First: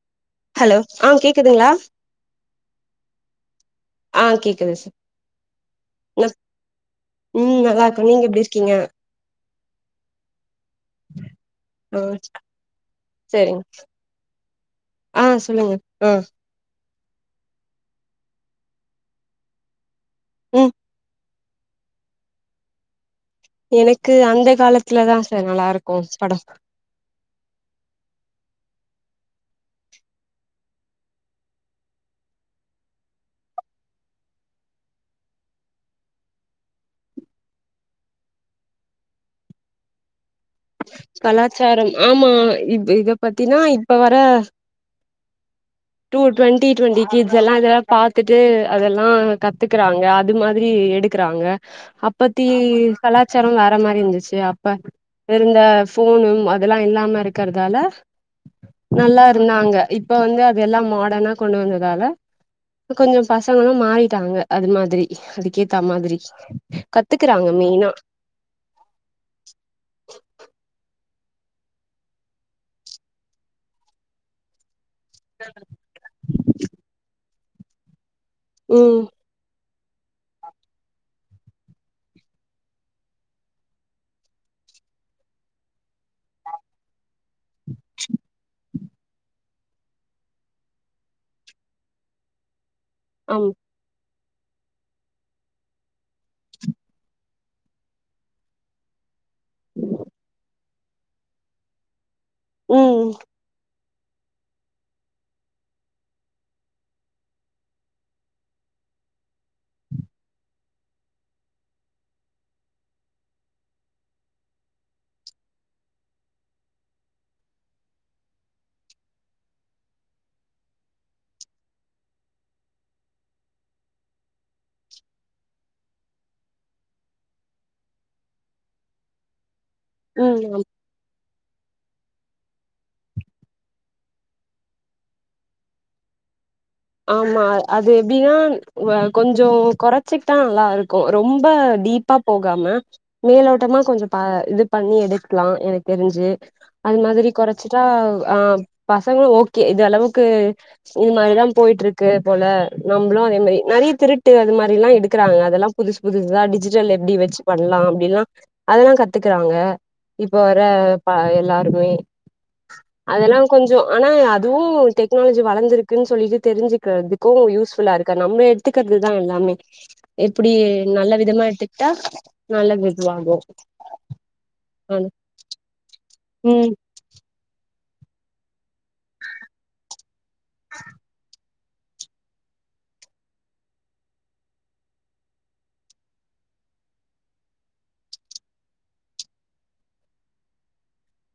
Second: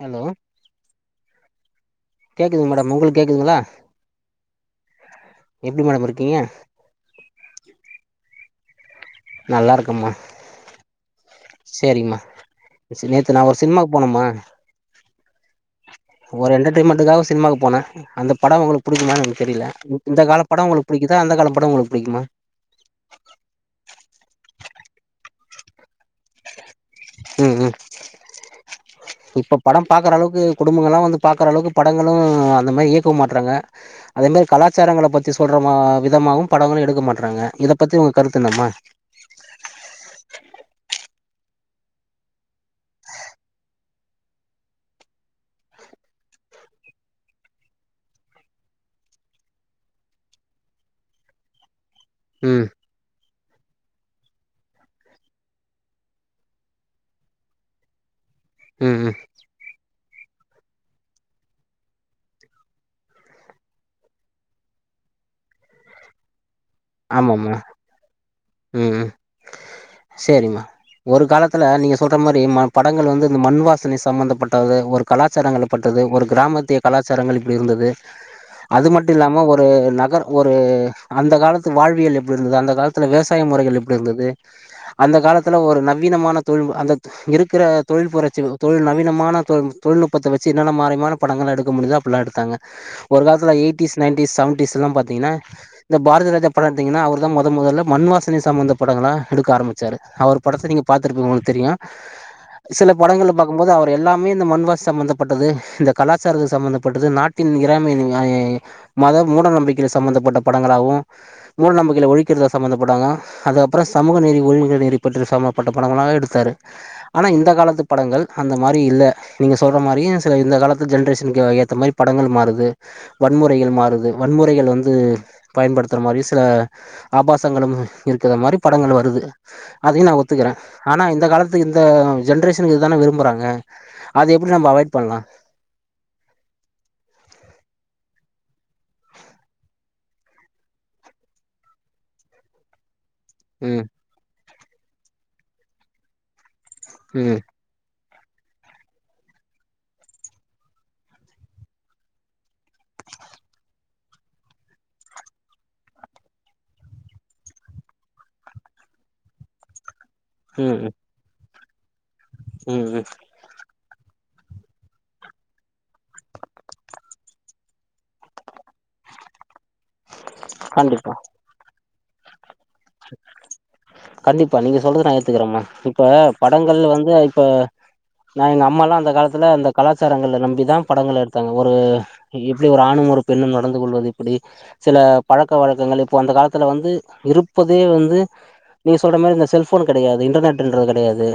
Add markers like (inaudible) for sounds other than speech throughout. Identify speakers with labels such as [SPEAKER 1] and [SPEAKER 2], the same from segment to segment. [SPEAKER 1] Hello
[SPEAKER 2] hello ஆஹ் கேக்குதுங்களா
[SPEAKER 1] கேட்குதுங் மேடம் உங்களுக்கு கேட்குதுங்களா
[SPEAKER 2] ஆ கேக்குது சார்
[SPEAKER 1] எப்டி மேடம் இருக்கீங்க
[SPEAKER 2] உம் நல்லா இருக்க நீங்க எப்படி இருக்கீங்க?
[SPEAKER 1] நல்லா இருக்கம்மா
[SPEAKER 2] ஆ
[SPEAKER 1] சேரிம்மா சே நேத்து நா ஒரு
[SPEAKER 2] சரிங்க
[SPEAKER 1] சினிமாக்கு போனமா
[SPEAKER 2] ஆ சொல்லுங்க ஆ
[SPEAKER 1] ஒரு என்டர்டெயின்மெண்ட்டுக்காக சினிமாவுக்கு போன. அந்த படோ உங்களுக்கு பிடிக்குமான்னு எனக்கு தெரியல இந்த கால படோ
[SPEAKER 2] ம்
[SPEAKER 1] உங்களுக்கு புடிக்குதா அந்த கால படோ உங்களுக்கு புடிக்குமா
[SPEAKER 2] எனக்கு அந்த காலத்துல தா சார் நல்லா இருக்கு படோ
[SPEAKER 1] ம் ம் இப்ப படம் பாக்குற அளவுக்கு குடும்பங்களெல்லா வந்து பாக்குற அளவுக்கு படங்களு அந்த மாதிரி இயக்கவு மாட்றாங்க அதே மாரி கலாச்சாரங்கள பத்தி சொல்ற மா விதமாவு படங்களு எடுக்க மாட்றாங்க இத பத்தி உங்க கருத்து என்னம்மா
[SPEAKER 2] கலாச்சாரம் ஆமா இ இத பத்தினா இப்ப வர டூ டுவெண்டி டுவெண்டி கிட்ஸ் எல்லா இதெல்லா பாத்துட்டு அதெல்லா கத்துக்கறாங்க அது மாதிரி எடுக் கிறாங்க அபத்தி
[SPEAKER 1] ம்
[SPEAKER 2] கலாச்சாரோ வேற மாரி இருந்துச்சு அப்ப இருந்த ஃபோனும் அதெல்லா இல்லாம இருக்கிறதால
[SPEAKER 1] ம் ம்
[SPEAKER 2] நல்லா இருந்தாங்க இப்ப வந்து அதெல்லா மாடனா கொண்டு வந்ததால கொஞ்சோ பசங்களு மாறிட்டாங்க அது மாதிரி அதுக்கேத்தா மாதிரி கத்துக்குறாங்க
[SPEAKER 1] ஆமமா
[SPEAKER 2] மெயினா
[SPEAKER 1] ம் சேரிம்மா ஒரு காலத்துல நீங்க சொல்ற மாதிரி படங்கள் வந்து இந்த மண் வாசனை சம்ம்பந்தப்பட்டது ஒரு கலாச்சாரங்கள் பட்டது ஒரு க்ராமத்திய கலாச்சாரங்கள் இப்டி இருந்தது அது
[SPEAKER 2] ம்
[SPEAKER 1] மட்டு இல்லாம ஒரு ஒரு நகர் ஒரு அந்த காலத்து வாழ்வியல் எப்டி இருந்தது அந்த காலத்துல விவசாய முறைகள் எப்டி இருந்தது அந்த காலத்துல ஒரு நவீனமான தொழில் அந்த இருக்கிற தொழில் புரட்சி தொழில் நவீனமான தொழில் தொழில்நுட்பத்த வச்சு என்னென்ன மாரியமான படங்கள்லா எடுக்க முடிதா அப்புட்ல்லாம் எடுத்தாங்க ஒரு
[SPEAKER 2] ஆமா
[SPEAKER 1] காலத்துல எயிட்டிஸ் நைன்ீஸ் செவன்டீஸ்லாமபாத்திங்கனா இந்த பாரத ரஜ படம் எடுத்திங்கன்னா அவர்தா மொத மொதல்ல மண்வாசனி சம்பந்த படங்களாம் எடுக்க ஆரம்பிச்சார் அவர் படத்த நீங்க பாத்திருப்பிங்க உங்களுக்கு தெரியு சில
[SPEAKER 2] ம்
[SPEAKER 1] படங்க பாக் இருக்கும்போது அவர் எல்லாமே இந்த மண்வாசு சம்பமந்தப்பட்டது இந்த கலாச்சாரத்து சம்பமந்தப்பட்டது நாட்டின் இராமை மத மூட நம்பிக்கைல சம்பந்தப்பட்ட படங்களாவு மூட நம்பிக்கையில ஒழிக்கிறதா சம்பந்தப்பட்டாங்க அதுகப்புற சமூக நீதி உரிமைக நெறி பற்றி சம்பப்பட்ட படங்களா எடுத்தாரு ஆனா இந்த காலத்து படங்கள் அந்த மாதிரி இல்ல நீங்க சொல்ற மாரியு சில இந்த காலத்து ஜென்ரேஷனுக்கு ஏத்த மாதிரி படங்கள் மாறுது வன்முறைகள் மாறுது வன்முறைகள் வந்து பயன்படுத்துற மாரி சில ஆபாசங்களும் இருக்கிற மாதிரி படங்கள் வருது அதையு நா
[SPEAKER 2] ம்
[SPEAKER 1] ஒத்துக்கிறே
[SPEAKER 2] ஆமா
[SPEAKER 1] ஆனா இந்த காலத்துக்கு இந்த ஜென்ரேஷனுக்கு இதுதான விரும்புறாங்க அது எப்படி நம்ம அவாய்ட் பண்ணலா
[SPEAKER 2] ஆமா அது எப்டின்னா கொஞ்சோ கொறச்சிக்கிட்டா நல்லா இருக்கு ரொம்ப டீப் ப்பா போகாம மேலோட்டமா
[SPEAKER 1] ம்
[SPEAKER 2] கொஞ்சோ பா இது பண்ணி எடுக்கலா எனக்கு தெரிஞ்சு அது மாதிரி
[SPEAKER 1] ம்
[SPEAKER 2] கொற சுட்டா ஆ பசங்களு ஓகே இது அளவுக்கு இது மாரிதா போய்ட்டு இருக்கு போல நம்மளு அதே மாரி நெறைய திருட்டு அது மாதிரிலா எடுக்கறாங்க அதெல்லா புதுசு புதுசுதா டிஜிட்டல் எப்டி வச்சு பண்ணலா அப்டின்ல்லாம் அதெல்லா கத்துக்குறாங்க இப்போ வர
[SPEAKER 1] ம்
[SPEAKER 2] எல்லாருமே
[SPEAKER 1] ம் ம் ம்
[SPEAKER 2] அதெல்லா கொஞ்ச ஆனா அதுவு டெக்னாலஜி வளன்சிருக்குன்னு சொல்லிட்டு தெரிஞ்சுக்கிறதுக்கு யூஸ்ஃபுல்லா இருக்க நம்ம எடுத்துக்கிறதுதா எல்லாமே இப்டி நல்ல
[SPEAKER 1] கண்டிப்பா
[SPEAKER 2] விதமா எடுத்துக்கிட்டா நல்ல வி வாங்க ஆ
[SPEAKER 1] கத்துக்கிறோமா இப்ப படங்கள் வந்து இப்ப நான் எங்க அம்மாலா அந்த காலத்துல அந்த கலாச்சாரங்கள நம்பிதா படங்கள் எடுத்தாங்க ஒரு எப்டி ஒரு ஆணும் ஒரு பெண்ணும் நடந்து கொள்வது எப்டி சில பழக்க வழக்கங்கள் இப்போ அந்த காலத்துல வந்து இரு இப்போதே வந்து நீங்க சொல்ற மாரி இந்த செல்ஃபோன் கெடையாது இன்டர்நெட்ன்றது கெடையாது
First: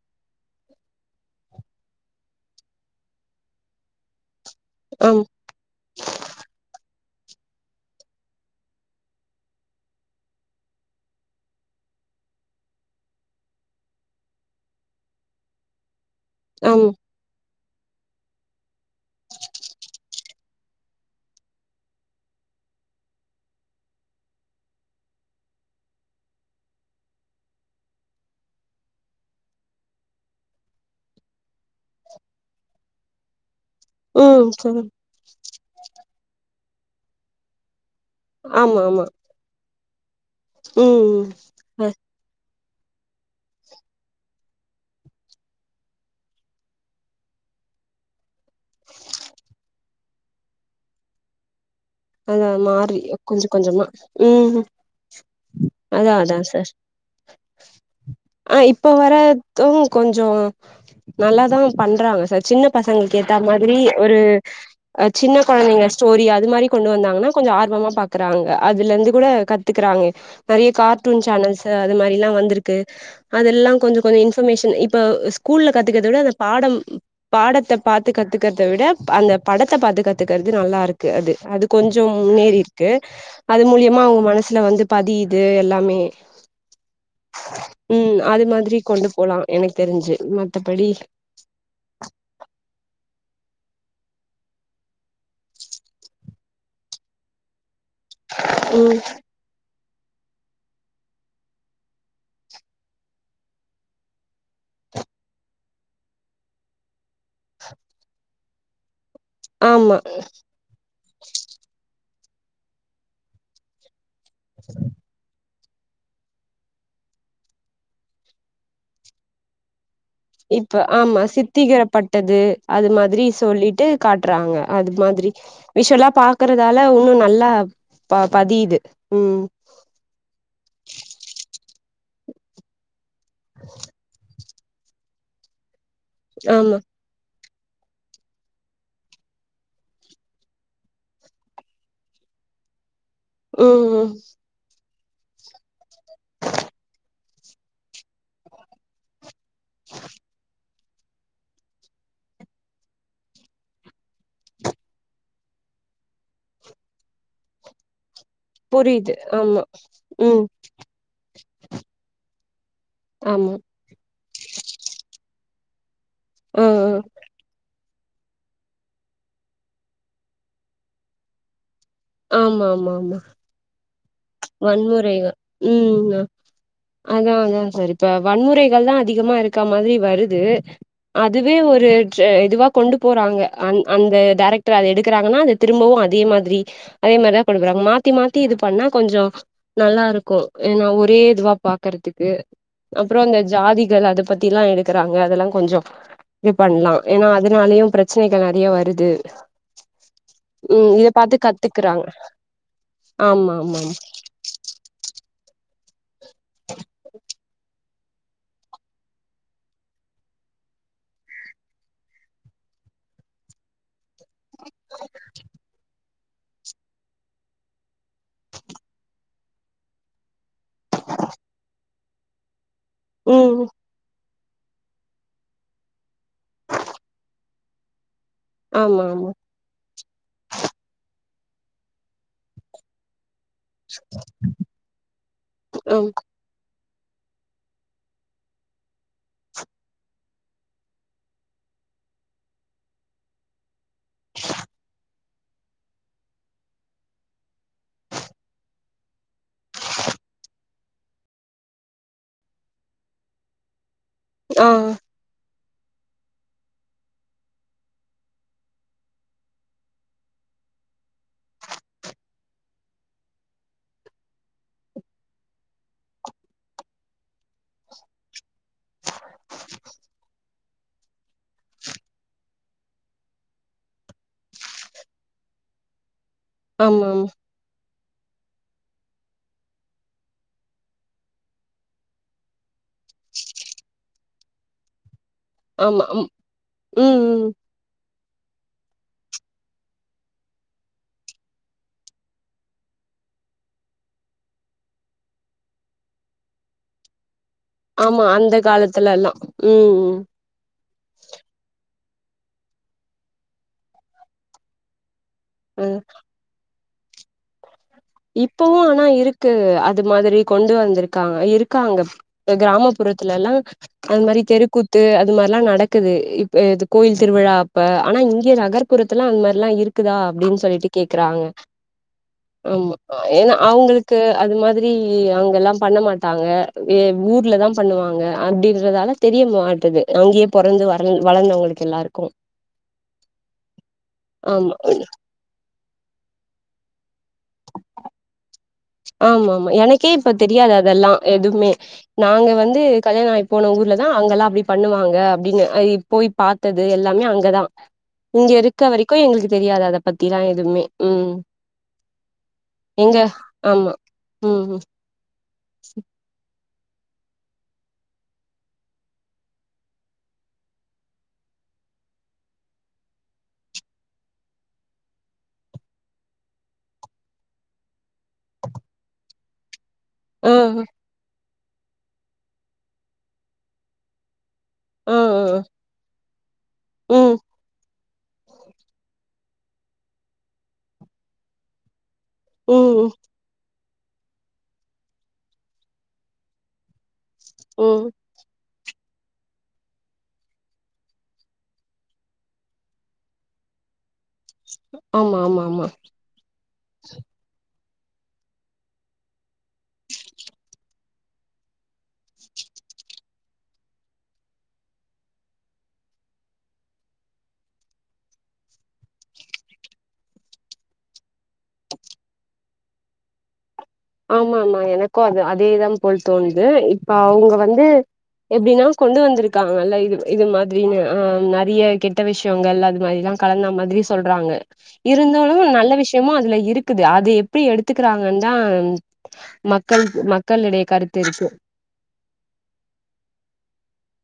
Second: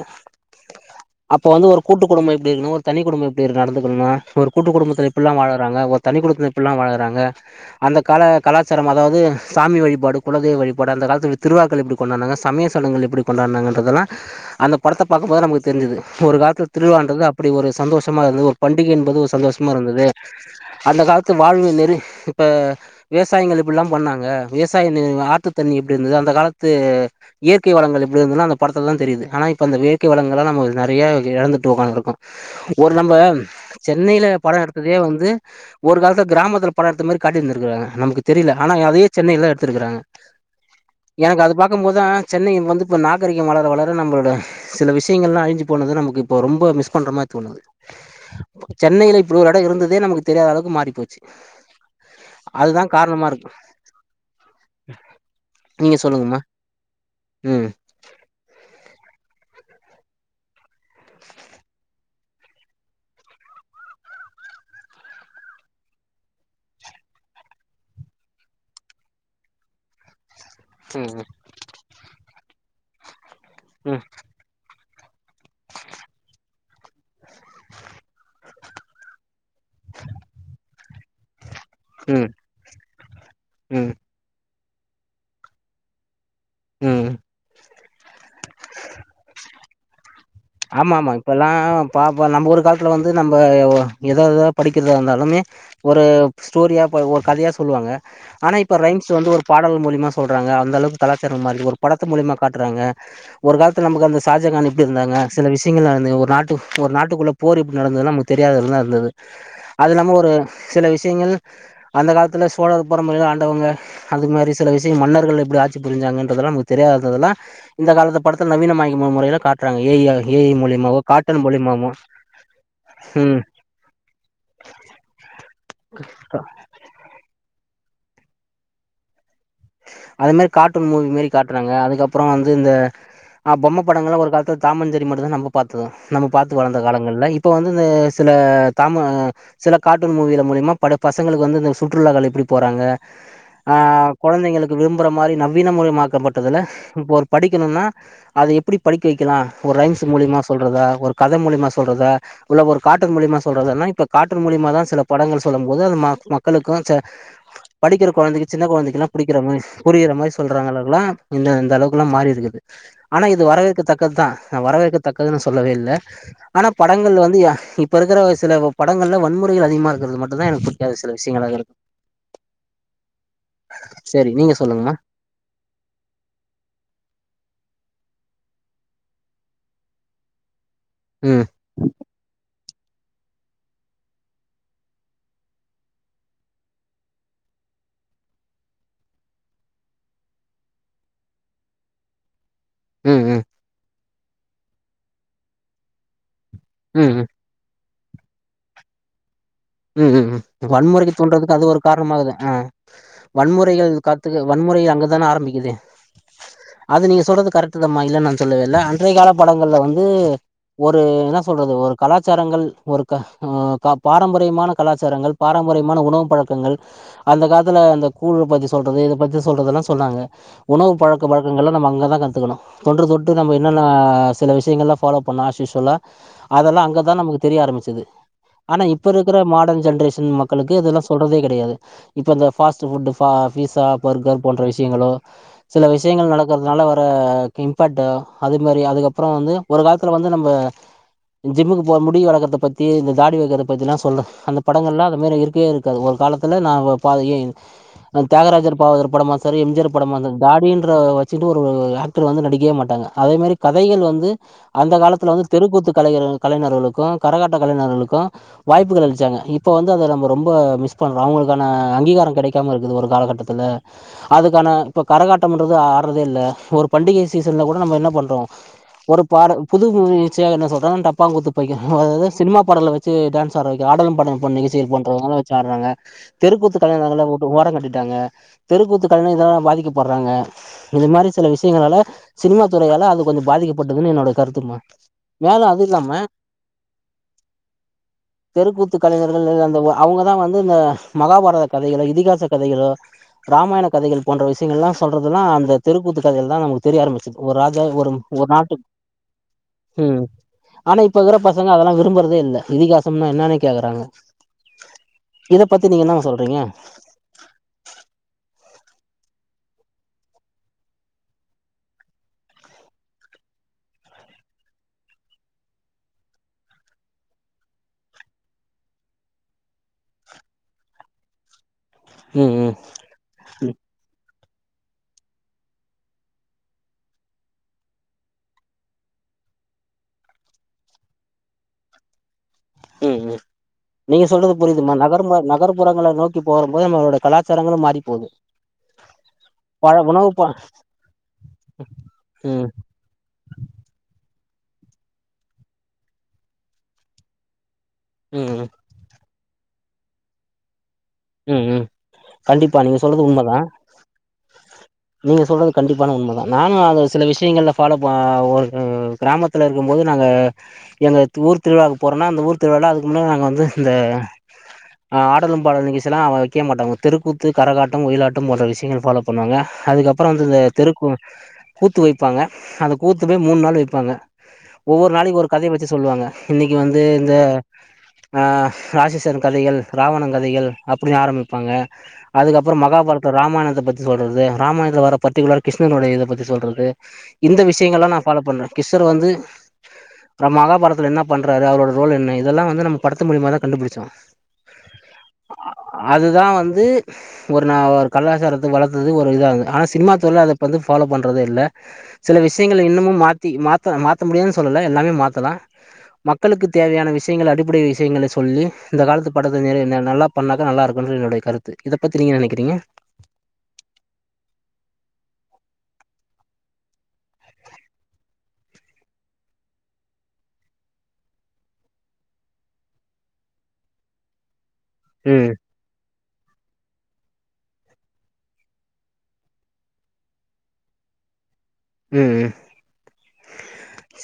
[SPEAKER 1] அப்ப வந்து ஒரு கூட்டு குடும்ப எப்டி இருக்கு ஒரு தனி குடும்ப எப்டி இரு நடந்துக்கணும் ஒரு கூட்டு குடும்பத்துல
[SPEAKER 2] ஆமா
[SPEAKER 1] எப்புல்லா வாழ்றாங்க தனி குடுத்தத்துப்பலா வாழறாங்க அந்த கால கலாச்சார அதாது சாமி வழிபாடு குலதெய் வழிபா பட் அந்த காலத்துல திரு வ்ழாக்கள் எப்டி கொண்டானாங்க சமய சடங்குக எப்டி கொண்டானாங்கன்றதலா அந்த படத்த பாக்கம்போது நமக்கு தெரிஞ்சுது ஒரு காலத்துல
[SPEAKER 2] ஆமா
[SPEAKER 1] திருவிழான்றது அப்டி ஒரு சந்தோஷமா இருந்தது ஒரு பண்டிக என்பது ஒரு சந்தோஷமா இருந்தது அந்த காலத்து வாழ்வு நெறி இப்ப விவசாயங்கள் இப்புட்லா பண்ணாங்க விவசாய ஆற்று தண்ணி எப்டி இருந்தது அந்த காலத்து இயற்கை வளங்கள் எப்டி இருந்ததுன் அந்த படத்தலதா தெரிது ஆனா இப்ப அந்த இயற்கை வளங்களலா நம்ம நெறைய எழந்துட்டு ஒக்காந்ருக்கோ ஒரு நம்ப சென்னைல
[SPEAKER 2] ம்
[SPEAKER 1] பட
[SPEAKER 2] சொல்லு
[SPEAKER 1] எடுத்ததையே வந்து ஒரு காலத்துல க்ராமத்துல பட எடுத்த மாரி காட்டிருந்திருக்கிறாங்க நமக்கு தெரில ஆனா
[SPEAKER 2] ஆமா ஆமா
[SPEAKER 1] அதையே சென்னைலதா எடுத்துருக்கறாங்க
[SPEAKER 2] ம்
[SPEAKER 1] எனக்கு அது
[SPEAKER 2] அ
[SPEAKER 1] பாக்கும்போதா சென்னை வந்து இப்ப நாகரிகம் வரை வளர நம்ளோட சில விஷயங்கள்லா அழிஞ்சு போனத நமக்கு இப்ப ரொம்ப மிஸ் பண்ற மாரி தோணுது சென்னையில இப்படி ஒரு இடம் இருந்ததே நமக்கு தெரியாத அளவுக்கு மாறிப்போச்சு
[SPEAKER 2] அ மாறி கொஞ்ச கொஞ்சமா ம்
[SPEAKER 1] நீங்க
[SPEAKER 2] அதா அதா
[SPEAKER 1] சொல்லுங்கம்மா
[SPEAKER 2] சார்
[SPEAKER 1] ம்
[SPEAKER 2] ஆ இப்ப வரது கொஞ்சோ நல்லாதா பண்றாங்க சார் சின்ன பசங்களுக்கேத்தா மாதிரி ஒரு அ சின்ன கொழந்தைங்க ஸ்டோரி அது மாதிரி கொண்டு வந்தாங்கன்னா கொஞ்சம் ஆர்வமா பாக்குறாங்க அதுலருந்து கூட கத்துக்குறாங்க நறைய கார்ட்டூன்
[SPEAKER 1] ம்
[SPEAKER 2] சேனல்ஸ் த அது மாரிலா வந்துருக்கு அதெல்லா கொஞ்சோ
[SPEAKER 1] ம்
[SPEAKER 2] கொஞ்ச இன்ஃபர்மேஷன் இப்ப ஸ்கூல்ல கத்துக்கரத விட அந்த பாடோ பாடத்த பாத்து கத்துக்கறத விட அந்த படத்த பாத்து கத்துக்கறது நல்லாருக்கு அது அது கொஞ்சோ
[SPEAKER 1] ம்
[SPEAKER 2] முன்னேறிருக்கு அது
[SPEAKER 1] ம்
[SPEAKER 2] மூலியமா அவங்க மனசுல வந்து பதியுது எல்லாமே
[SPEAKER 1] ம்
[SPEAKER 2] ம் அது மாதிரி கொண்டு போலா எனக் தெருஞ்சு
[SPEAKER 1] ஆமா ஆமாங் இப்போல்லா பாப்ப நம்ம ஒரு காலத்துல் வந்து நம்ப ஏதோ எதோ படிக்கிறது இருந்தாலுமே ஒரு ஸ்டோரியா ஒரு கதையா சொல்லுவாங்க ஆனா இப்ப
[SPEAKER 2] ம்
[SPEAKER 1] ரைம்ஸ் வந்து ஒரு பாடல் மூலிமா சொல்றாங்க அந்தளவு கலாச்சார மாறுது ஒரு படத்த மூலிமா காட்றாங்க ஒரு காலத்து நமக்கு அந்த சாஜகான் எப்டி இருந்தாங்க சில விஷயங்கள்லா நடந்து ஒரு நாட்டு ஒரு நாட்டுக்குள்ள போர் எப்டி நடந்ததுலா நமக்கு தெரியாததுலா இருந்தது
[SPEAKER 2] ஆமா
[SPEAKER 1] அது இல்லாம ஒரு சில விஷயங்கள் அந்த காலத்துல சோழர் பறம்பறைங்க ஆண்டவங்க அது மாரி சில விஷயங் மன்னர்கள் எப்டி ஆட் சி புரிஞ்சாங்கன்றதெல்லா நமக்கு தெரியாததெல்லா இந்த காலத்த படத்த நவீனமாக முறைல காட்றாங்க ஏ ஐ ஏ ஐ
[SPEAKER 2] இப்ப
[SPEAKER 1] மூலியமாவோ
[SPEAKER 2] ஆமா
[SPEAKER 1] கார்ட்டூன் மூலியமாவோ
[SPEAKER 2] சித்திகரப்பட்டது அது மாதிரி
[SPEAKER 1] ம்
[SPEAKER 2] சொல்லிட்டு காட்டுறாங்க அது மாதிரி விஷ்வல்லா பாக்றதால ஒன்னு நல்லா ப பதியுது ம்
[SPEAKER 1] அதே மாரி கார்ட்டூன் மூவிமாரி காட்றாங்க அதுக்கப்றோ வந்து இந்த பொம்ம படங்கள்லா ஒரு காலத் டாமன் செரி மட்டுதா நம்ப பாத்தோ நம்ம பாத்து
[SPEAKER 2] ஆமா
[SPEAKER 1] வளந்த கால ங்கல்ல இப்ப வந்து இந்த சில தாம சில கார்ட்டூன் மூவில மூலியமா பல பசங்ளுக்கு வந்து இந்த சுற்றுலாகள் எப்டி போறாங்க ஆ
[SPEAKER 2] ம் ம்
[SPEAKER 1] கொழந்தைங்களுக்கு விரும்புறமாரி நவீன முரையமாக்கப்பட்டதுல இப்போ ஒரு படிக்கணுன்னா அத எப்டி படிக்க வெக்லா ஒரு ரைம்ஸ் மூலியமா சொல்றதா ஒரு கத மூலியமா சொல்றதா உள்ள ஒரு கார்டூன் மூலியமா சொல்றதுன்னா இப்ப கார்டூன் மூலியமாதா சில படங்கள் சொல்லும்போது அது ம மக்களுக்கு ச படிக்குற கொழுந்தக்கு சின்ன கொழந்தைக்குல்லா
[SPEAKER 2] புரியுது
[SPEAKER 1] புடிக்கிறமாரி
[SPEAKER 2] ஆமா
[SPEAKER 1] புரியிறமாரி
[SPEAKER 2] ம்
[SPEAKER 1] சொல்றாங்க எல்லாரு லா இந்தந்த அளவுக்குல்லா மாறிருக்குது ஆனா இது
[SPEAKER 2] ஆமா
[SPEAKER 1] வரவேற்கத்தக்கதா வரவேற்க தக்கதுன் நா சொல்லவே இல்ல
[SPEAKER 2] ஆ
[SPEAKER 1] ஆனா
[SPEAKER 2] ஆ
[SPEAKER 1] படங்கள் வந்து யா இப் இப்பருக்குற சில படங்கள்ல வன்முறைகள் அதிகமா இருக்றது மட்டுதா எனக்கு புடிக்காத சில விஷயங்களாருக்
[SPEAKER 2] ஆமா ஆமா ஆமா
[SPEAKER 1] சரி நீங்க சொல்லுங்கமா
[SPEAKER 2] வன்முறைங்க ம்ங்க அதா அதா சார் இப்ப வன்முறைகள்தா அதிகமா இருக்கமாரி வருது
[SPEAKER 1] ம்
[SPEAKER 2] அதுவே ஒரு கே இதுவா கொண்டு போறாங்க அந் அந்த டேரக்டர் அத எடுக்றாங்கனா அத திரும்பவு அதே மாதிரி அதேமாரிதா குடுக்குறாங்க மாத்தி மாத்தி இது பண்ணா கொஞ்சோ நல்லாருக்கு எனா ஒரே இதுவா பாக்கறதுக்கு அப்றோ
[SPEAKER 1] ம்
[SPEAKER 2] அந்த
[SPEAKER 1] ம்
[SPEAKER 2] ஜாதிகள் அத பத்தில்லா எடுக்றாங்க அதெல்லா கொஞ்சோ இது பண்ணலா
[SPEAKER 1] ம் ம்
[SPEAKER 2] எனா அதுனாலயு ப்ரச்சனைகள் நறைய வருது
[SPEAKER 1] ம் ம் ம்
[SPEAKER 2] இத
[SPEAKER 1] வன்முறைக்கு
[SPEAKER 2] பாத்து
[SPEAKER 1] தூன்றதுக் அது ஒரு
[SPEAKER 2] கத்துக்குறாங்க
[SPEAKER 1] காரணமாகுது ம்
[SPEAKER 2] ஆமா
[SPEAKER 1] வன்முறைகள் காத்துக்கு வன்முறை அங்கதான ஆரம்பிக்குது அது நீங்க சொல்றது கரெக்ட் ந்தமா இல்லன் நா சொல்லவே இல்ல அன்றைய கால படங்கள்ல வந்து ஒரு என்ன சொல்றது ஒரு கலாச்சாரங்கள் ஒரு க பாரம்ப மான கலாச்சாரங்கள் பாரம்பரியமான உணவு பழக்கங்கள் அந்த காலத்துல அந்த கூழ்லு பத்தி சொல்றது இத பத்தி சொல்றதெல்லா சொன்னாங்க உணவு பழக்க வழக்கங்கள்லா நம்ம அங்கதா கத்துக்கணு தொன்று தொட்டு நம்ம என்னென்ன சில விஷயங்கள்லா ஃபலோ பண்ணா ஆஸ்யூஸ்வல்லா அதெல்லா அங்கதா நமக்கு தெரிய ஆரம்பிச்சது ஆனா
[SPEAKER 2] ஆமா
[SPEAKER 1] இப்
[SPEAKER 2] ஆமா
[SPEAKER 1] ப மாடர்ன் ஜென்ரேஷன் மக்களுக்கு இதெல்லா சொல்றதே கெடையாது இப்ப இந்த பாஸ்ட் ஃபுட்டு பா பீசா பர்கர் போன்ற விஷ்யங்களோ சில
[SPEAKER 2] ம்
[SPEAKER 1] விஷ்யங்கள் நடக் அதனால வர இம்பேட்டு அது மாரி அதுக்கப்றோ வந்து ஒரு காலத்துல வந்து நம்ம ஜிம்முக்கு போற முடி வளக்கறத்த பத்தி இந்த தாடி வெக்கற பத்திலா சொல்ற அந்த படங்கள்ல்லா அது மாரி இருக்கவே இருக்காது ஒரு காலத்துல நா வ பா ஏ தியாகராஜர் பாகாவதரு படம்மா செரி எம் ஜி ஆர் படமா அந்த தாடின்ற வெச்சிட்டு ஒரு ஆக்டர் வந்து நடிக்கவே மாட்டாங்க அதேமாரி கதைகள் வந்து
[SPEAKER 2] ஆமா ஆமா ம் ஆ
[SPEAKER 1] அந்த காலத்துல வந்து தெருக்கூத்து கலைஞரு கலைஞர்களுக்கு கரகாட்ட கலைஞர்களுக்கு வாய்ப்புகள் அளிச்சாங்க இப்போ வந்து அத நம்ம ரொம்ப மிஸ் பண்றோ அவுங்களுக்கான அ அங்கீகாரம் கெடைக்காம இருக்குது ஒரு காலக்கட்டத்தில அதுக்கான இப்போ கரகாட்டம்ன்றது ஆ ஆடுறதே இல்ல ஒரு பண்டிகை சீசன்ல கூட நம்ம என்ன பண்றோ ஒரு பாட புது புதுச்சியா என்ன சொல்றே டப்பாங்குத்து பையே அதாவ்து சினிமா பாடல்ல வெச் சு டேன்ஸ் ஆட வெக்கிறா ஆடலும் பாடலும் பொன் நிகழ்ச்சியில் போன்ற ஆள வெச்சு ஆட்றாங்க தெருகூத்து
[SPEAKER 2] ஆமா
[SPEAKER 1] கலைஞர்கள்லா
[SPEAKER 2] ஆமா
[SPEAKER 1] ஓரங்கட்டிட்டாங்க தெருக்கூத்துகள் கலைஞர்கள்லா இதலா பாதிக்கப்பட்றாங்க இது மாரி சில விஷயங்களால சினிமா துறையால அது கொஞ்சோ பாதிக்கப்பட்டதுன்னு என்னோட கருத்துமா மேலு அது
[SPEAKER 2] ஆமா
[SPEAKER 1] இல்லாம
[SPEAKER 2] அம் ம் ம்
[SPEAKER 1] தெருக்கூத்து கலைஞர்கள் அந்த அவுங்கதா வந்து இந்த மகாபாரத கதைகளோ இதிகாச கதைகளோ ராமாயண கதைகள் போன்ற விஷயங்கள்லா சொல்றதுல்லா அந்த தெருக்கூத்து கதைகள் தா நமக்கு தெரிய ஆரம்பிச்சுது ஒரு ரா ஜா ஒரு
[SPEAKER 2] ஆமா
[SPEAKER 1] ஒரு
[SPEAKER 2] அந்த
[SPEAKER 1] நாட்டுக்
[SPEAKER 2] காலத்துலல்லா
[SPEAKER 1] ம் ஆனா இப்பருக்கற பசங்க அதெல்லா விரும்புறதே இல்ல இதிகாசம்னா என்னன்னே கேக்குறாங்க இத
[SPEAKER 2] அ
[SPEAKER 1] பத்தி நீங்க என்னம்மா சொல்றீங்க
[SPEAKER 2] இப்பவு ஆனா இருக்கு அது மாதிரி கொண்டு வந்துருக்காங்க இருக்காங்க கிராமப்புறத்துலல்லா அந்மாரி தெருக்கூத்து அது மார்ல்லா நடக்குது இப்ப இது கோயில் திருவிழா அப்ப ஆனா இங்கியே நகர் புறத்தெல்லா அந்மாரில்லா இருக்குதா அப்டின் சொல்லிட்டு கேக்குறாங்க
[SPEAKER 1] ம் ம்
[SPEAKER 2] ஆமா ஏனா அவுங்களுக்கு அது மாதிரி அவுங்கல்லா பண்ண மாட்டாங்க ஏ ஊர்லதா பண்ணுவாங்க அப்டின்றதால தெரிய மாட்டது அங்கேயே பொறந்து வ வளந்தவங்களுக்கு எல்லாருக்கு
[SPEAKER 1] ம் ம் நீங்க சொல்றது
[SPEAKER 2] ஆமா
[SPEAKER 1] புரிய்துமா நகர்மா நகர் புறங்கள நோக்கி போறம்போது நம்மளோட கலாச்சாரங்களும் மாரி போது
[SPEAKER 2] ஆமாமா எனக்கே இப்ப தெரியாது அதெல்லா எதுமே நாங்க
[SPEAKER 1] ம்
[SPEAKER 2] வந்து கல்யாணாயி போன ஊர்ல தா அங்கெல்லா அப்டி பண்ணுவாங்க அப்படின்னு அதியி போய் பாத்தது எல்லாமே அங்கதா
[SPEAKER 1] ம் ம்
[SPEAKER 2] இங்கருக்க வரைக்கு எங்களுக்கு தெரியாது அத பத்திலா எதுமே
[SPEAKER 1] ம் ம் கண்டிப்பா நீங்க
[SPEAKER 2] எங்க
[SPEAKER 1] சொல்றது உண்ம தா
[SPEAKER 2] ஆமா ம் ம்
[SPEAKER 1] நீங்க சொல்றது கண்டிப்பான உண்ம தா நானு அது சில விஷயங்கள்ல ஃபாலோ பா ஒரு கிராமத் துல இருக்கும் போது நாங்க எங்க ஊர் திருவிழாக்கு போறோன்னா அந்த ஊர் திருவிழால அதுக் முன்ன நாங்க வந்து இந்த அ ஆடலும் பாடலு நிகழ்ச்சில்லா அவ்ளா வெக்க மாட்டாங்க தெருக்கூத்து கரகாட்டம் ஒயிலாட்டம் போன்ற விஷயங்கள் பாலோ பண்ணுவாங்க அதுக்கப்பறோ வந்து
[SPEAKER 2] ஆ
[SPEAKER 1] இந்த தெருக்கு கூத்து வெய்ப்பாங்க அந்த கூத்து போய் மூன் நாள் வெய்ப்பாங்க ஒவ்வொரு
[SPEAKER 2] ஆ ஆ
[SPEAKER 1] நாளைக்கு ஒரு
[SPEAKER 2] ஆ.
[SPEAKER 1] கதைய பத்தி சொல்லுவாங்க இன்னைக்கு வந்து இந்த
[SPEAKER 2] ம்
[SPEAKER 1] அ ராட்சசன் கதைகள் ராவணன் கதைகள் அப்டின் ஆரம்பமிப்பாங்க அதுக்கப்பறம்
[SPEAKER 2] ம் ம்
[SPEAKER 1] மகாபார ராமாயணத்த பத்தி சொல்றது ராமாயணத்துல வர்ற பர்டிகுலர் கிருஷ்ணனுடைய இத பத்தி சொல்றது இந்த
[SPEAKER 2] ம்.
[SPEAKER 1] விஷயங்கள்லா நா ஃபாலோ பண்றே கிஷ்ஷர் வந்து நம் மகாபாரத்துல என்ன பண்றாரு அவரோட ரோல் என்ன இதெல்லா வந்து நம்ம படத்து மூலியமா தா கண்டுபிடிச்சோ
[SPEAKER 2] ஆமா ஆமா ஆமா
[SPEAKER 1] அது தா வந்து ஒரு நா ஒரு கலாச்சாரத்த வளத்தது ஒரு இதாககு ஆனா சினிமா தொர்ல அத இப்போ வந்து ஃபாலோ பண்ணுறதே இல்ல சில விஷயங்க இன்னமு மாத்தி மாத்த மாத்த முடியாதுன்னனு சொல்லல எல்லாமே மாத்தலா மக்களுக்கு தேவையான விஷயங்கள் அடிப்படை விஷயங்களை சொல்லி இந்த காலத்து படத்தை நிற நல்லா பண்ணாதா நல்லாருக்கு என்னுடைய கருத்து இத பத்த நீங்க நெனைக்கிறீங்க
[SPEAKER 2] ஆமா ஆமா எனக்கு அது அதேதா போல் தோணுது இப்ப அவங்க வந்து எப்டின்னா கொண்டு வந்திருக்காங்கல்ல இது இது மாதிரின்னு ஆ நெறைய கெட்ட விஷயங்கள் அது மாரிலா கலந்தா மாதிரி சொல்றாங்க
[SPEAKER 1] ம்
[SPEAKER 2] இருந்தாலு நல்ல விஷயமு அதுல இருக்குது அது எப்டி எடுத்துக்கிறாங்க தா மக்கள் மக்களிடையே கருத்து இருக்கு
[SPEAKER 1] ம்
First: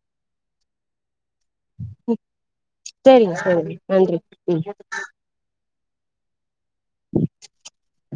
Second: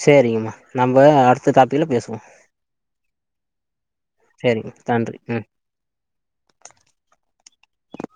[SPEAKER 1] சரிங்கம்மா நம்ம அடுத்த டாப்பிக்ல பேசுவோ
[SPEAKER 2] சரிங்க சரிங்க நன்றி ம்
[SPEAKER 1] சேரிங்க நன்றி ம்
[SPEAKER 2] (inaudible)